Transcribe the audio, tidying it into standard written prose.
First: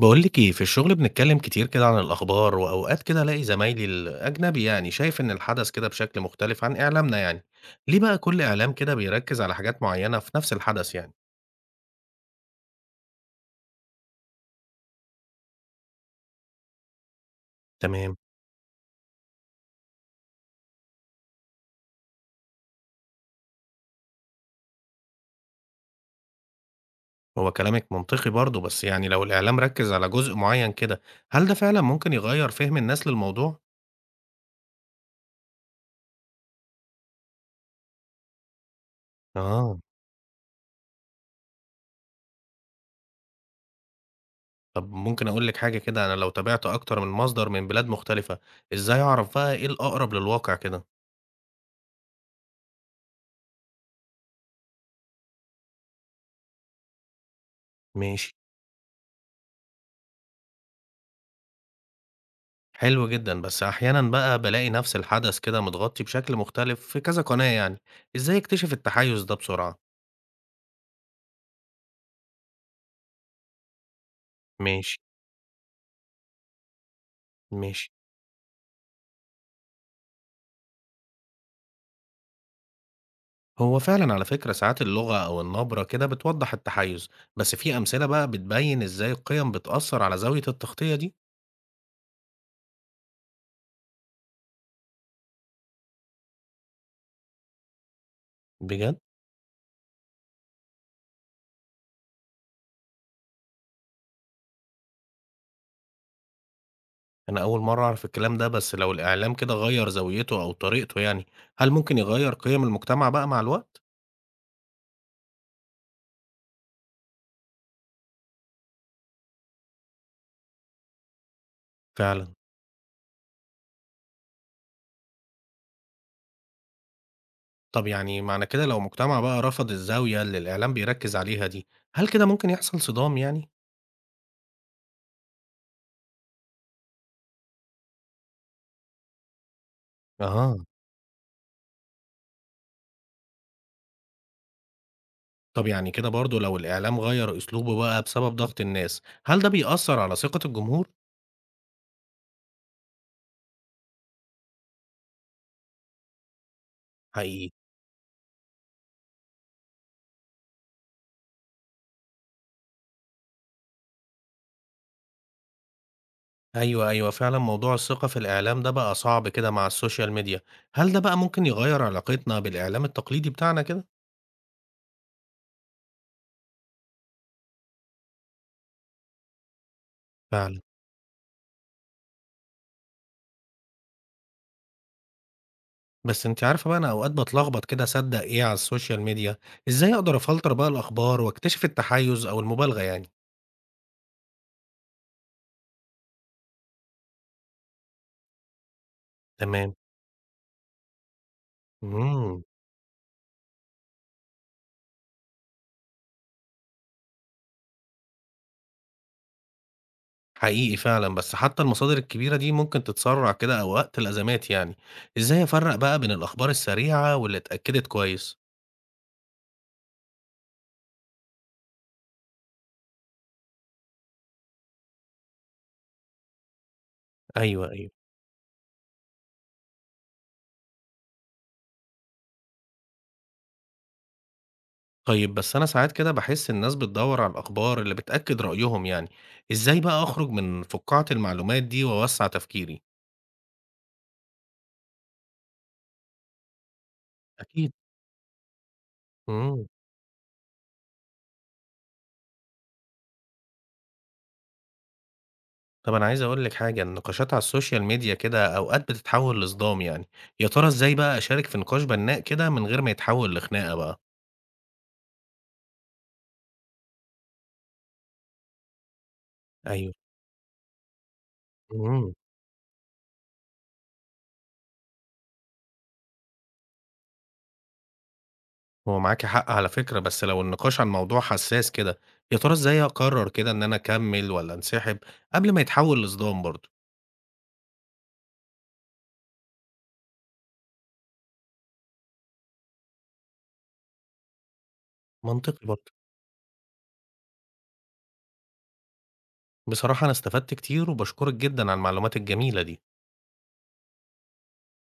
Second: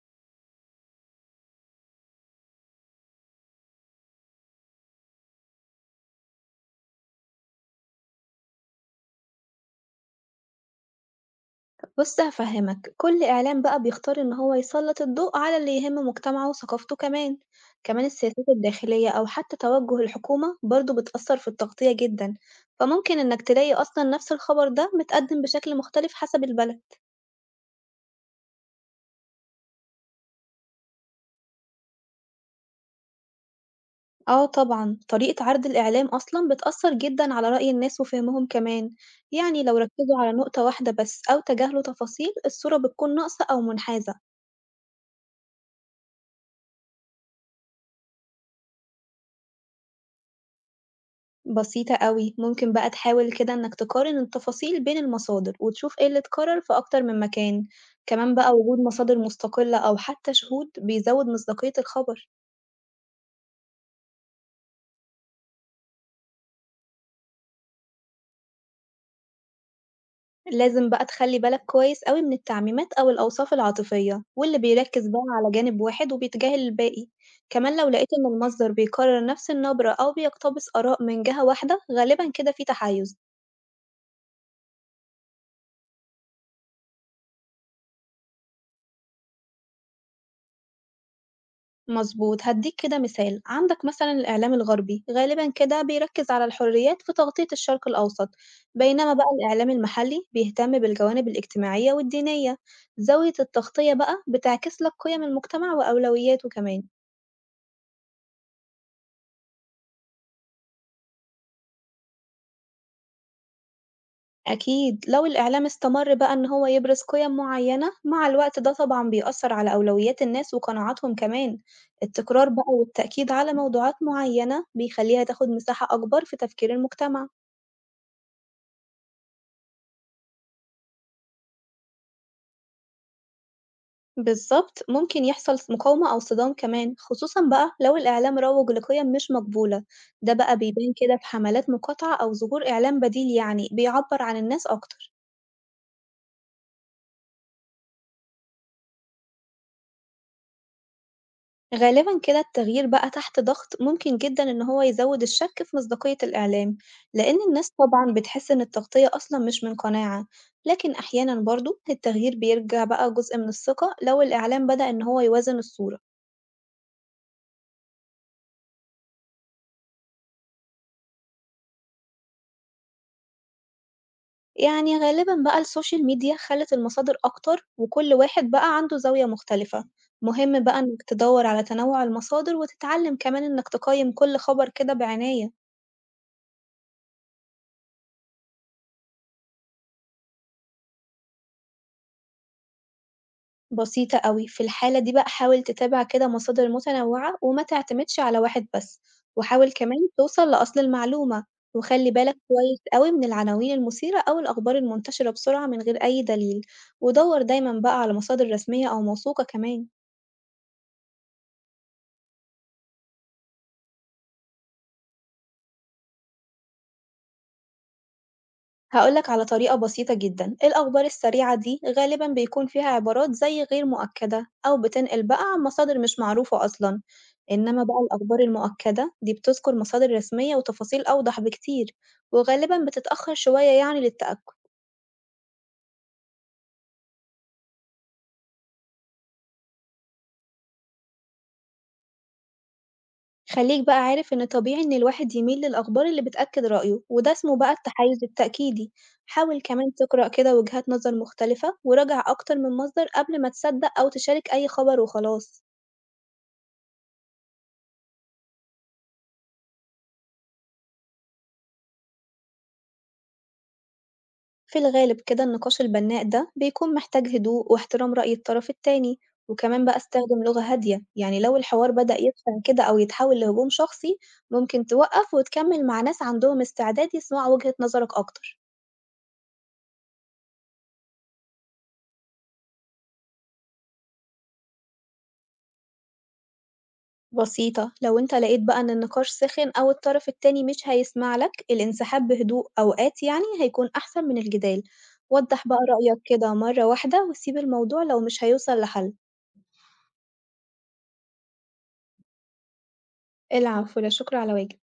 باقول لِك إيه، في الشغل بنتكلم كتير كده عن الأخبار، وأوقات كده ألاقي زمايلي الأجنبي يعني شايف إن الحدث كده بشكل مختلف عن إعلامنا يعني. ليه بقى كل إعلام كده بيركز على حاجات معينة في نفس الحدث يعني؟ بُص هافهّمك، كل إعلام بقى بيختار إن هو يسلّط الضوء على اللي يهِم مجتمعه وثقافته كمان، كمان تمام. السياسات الداخلية أو حتى توجه الحكومة برضه بتأثّر في التغطية جدًا، فممكن إنك تلاقي أصلًا نفْس الخبر ده متقدّم بشكل مختلف حسب البلد. هو كلامِك منطقي برضه، بس يعني لو الإعلام ركز على جزء معين كده، هل ده فعلًا ممكن يغيّر فهم الناس للموضوع؟ آه طبعًا، طريقة عرض الإعلام أصلًا بتأثّر جدًا على رأي الناس وفهمهم كمان، يعني لو آه. ركّزوا على نقطة واحدة بس أو تجاهلوا تفاصيل، الصورة بتكون ناقصة أو منحازة. طب ممكن أقول لِك حاجة كده، أنا لو تابعت أكتر من مصدر من بلاد مختلفة، إزاي أعرف بقى إيه الأقرب للواقع كده؟ بسيطة أوي، ممكن بقى تحاول كده إنك تقارن التفاصيل بين المصادر وتشوف إيه اللي اتكرر في أكتر من مكان، ماشي. كمان بقى وجود مصادر مستقلة أو حتى شهود بيزود مصداقية الخبر، حلو جدًا، بس أحيانًا بقى بالاقي نفس الحدث كده متغطي بشكل مختلف في كذا قناة يعني، إزاي أكتشف التحيُّز ده بسرعة؟ لازم بقى تخلي بالك كويس أوي من التعميمات أو الأوصاف العاطفية واللي ماشي، بيركز بقى على جانب واحد وبيتجاهل الباقي، كمان لو ماشي. لقيت إن المصدر بيكرر نفس النبرة أو بيقتبس آراء من جهة واحدة غالبا كده في تحيز. هو فعلًا على فكرة ساعات اللغة أو النبرة كده بتوضّح التحيُّز، بس في أمثلة بقى بتبيّن إزاي القيم بتأثّر على زاوية التغطية دي؟ مظبوط هديك كده مثال، عندك مثلا الإعلام الغربي غالبا كده بيركز على الحريات في تغطية الشرق الأوسط، بجد؟ بينما بقى الإعلام المحلي بيهتم بالجوانب الاجتماعية والدينية. زاوية التغطية بقى بتعكس لك قيم المجتمع وأولوياته كمان. أنا أول مرّة أعرف الكلام ده، بس لو الإعلام كده غيّر زاويته أو طريقته يعني، هل ممكن يغيّر قيم المجتمع بقى مع الوقت؟ أكيد، لو الإعلام استمر بقى إن هو يبرز قيم معينة مع الوقت ده طبعا بيأثر على أولويات الناس وقناعاتهم كمان. فعلًا. التكرار بقى والتأكيد على موضوعات معينة بيخليها تاخد مساحة أكبر في تفكير المجتمع. طب يعني معنى كده لو مجتمع بقى رفض الزاوية اللي الإعلام بيركز عليها دي، هل كده ممكن يحصل صدام يعني؟ بالظبط ممكن يحصل مقاومة أو صدام كمان، خصوصا بقى لو الإعلام روج لقيم مش مقبولة. ده بقى أها. بيبان كده في حملات مقاطعة أو ظهور إعلام بديل يعني بيعبر عن الناس أكتر. طب يعني كده برضه لو الإعلام غير أسلوبه بقى بسبب ضغط الناس، هل ده بيأثر على ثقة الجمهور؟ غالبا كده التغيير بقى تحت ضغط ممكن جدا إن هو يزود الشك في مصداقية الإعلام، لأن حقيقي. الناس طبعا بتحس إن التغطية أصلا مش من قناعة. لكن أحيانا برضه التغيير بيرجع بقى جزء من الثقة لو الإعلام بدأ إن هو يوازن الصورة. أيوه، أيوه، فعلا موضوع الثقة في الإعلام ده بقى صعب كده مع السوشيال ميديا، هل ده بقى ممكن يغير علاقتنا بالإعلام التقليدي بتاعنا كده؟ يعني غالبًا بقى السوشيال ميديا خلّت المصادر أكتر، وكل واحد بقى عنده زاوية مختلفة، فعلا. مهم بقى إنك تدوّر على تنوع المصادر وتتعلم كمان إنك تقيّم كل خبر كده بعناية. بس أنت عارفة بقى أنا أوقات بتلخبط كده أصدق إيه على السوشيال ميديا، إزاي أقدر أفلتر بقى الأخبار وأكتشف التحيز أو المبالغة يعني؟ بسيطة أوي، في الحالة دي بقى حاول تتابع كده مصادر متنوعة وما تعتمدش على واحد بس، وحاول تمام. كمان توصل لأصل المعلومة، وخلّي بالك مم. كويس أوي من العناوين المثيرة أو الأخبار المنتشرة بسرعة من غير أي دليل، ودوّر دايمًا بقى على مصادر رسمية أو موثوقة كمان. حقيقي فعلًا، بس حتى المصادر الكبيرة دي ممكن تتسرّع كده أو وقت الأزمات يعني، إزاي أفرّق بقى بين الأخبار السريعة واللي اتأكدت كويس؟ هاقول لك على طريقة بسيطة جدًا، الأخبار السريعة دي غالبًا بيكون فيها عبارات زي غير مؤكدة أو بتنقل بقى عن مصادر مش معروفة أصلًا، أيوه، إنما أيوه. بقى الأخبار المؤكدة دي بتذكر مصادر رسمية وتفاصيل أوضح بكتير، وغالبًا بتتأخر شوية يعني للتأكد. طيب بس أنا ساعات كده باحس الناس بتدوّر على الأخبار اللي بتأكد رأيهم يعني، إزاي بقى أخرج من فُقاعة المعلومات دي وأوسّع تفكيري؟ خليك بقى عارف إن طبيعي إن الواحد يميل للأخبار اللي بتأكد رأيه، وده اسمه بقى أكيد. التحيز التأكيدي، حاول إمم، كمان تقرأ كده وجهات نظر مختلفة وراجع أكتر من مصدر قبل ما تصدق أو تشارك أي خبر وخلاص. طب أنا عايز أقول لِك حاجة، النقاشات على السوشيال ميديا كده أوقات بتتحوّل لصدام يعني، يا ترى إزاي بقى أشارك في نقاش بنّاء كده من غير ما يتحوّل لخناقة بقى؟ في الغالب كده النقاش البناء ده بيكون محتاج هدوء واحترام رأي الطرف التاني، وكمان أيوه. بقى استخدم لغة هادية يعني لو الحوار إمم. بدأ يتخن كده أو يتحول لهجوم شخصي ممكن توقف وتكمل مع ناس عندهم استعداد يسمعوا وجهة نظرك أكتر. هو معاكِ حق على فكرة، بس لو النقاش عن موضوع حساس كده، يا ترى إزاي أقرر كده إن أنا أكمّل والّا أنسحب قبل ما يتحول لصدام برضه؟ بسيطة، لو انت لقيت بقى ان النقاش سخن أو الطرف التاني مش هيسمع لك الانسحاب بهدوء أوقات يعني هيكون أحسن من الجدال. منطقي وضح بقى برضه. رأيك كده مرة واحدة وسيب الموضوع لو مش هيوصل لحل. بصراحة أنا استفدت كتير وباشكرِك جدًا على المعلومات الجميلة دي. العفو، لا شكر على واجب.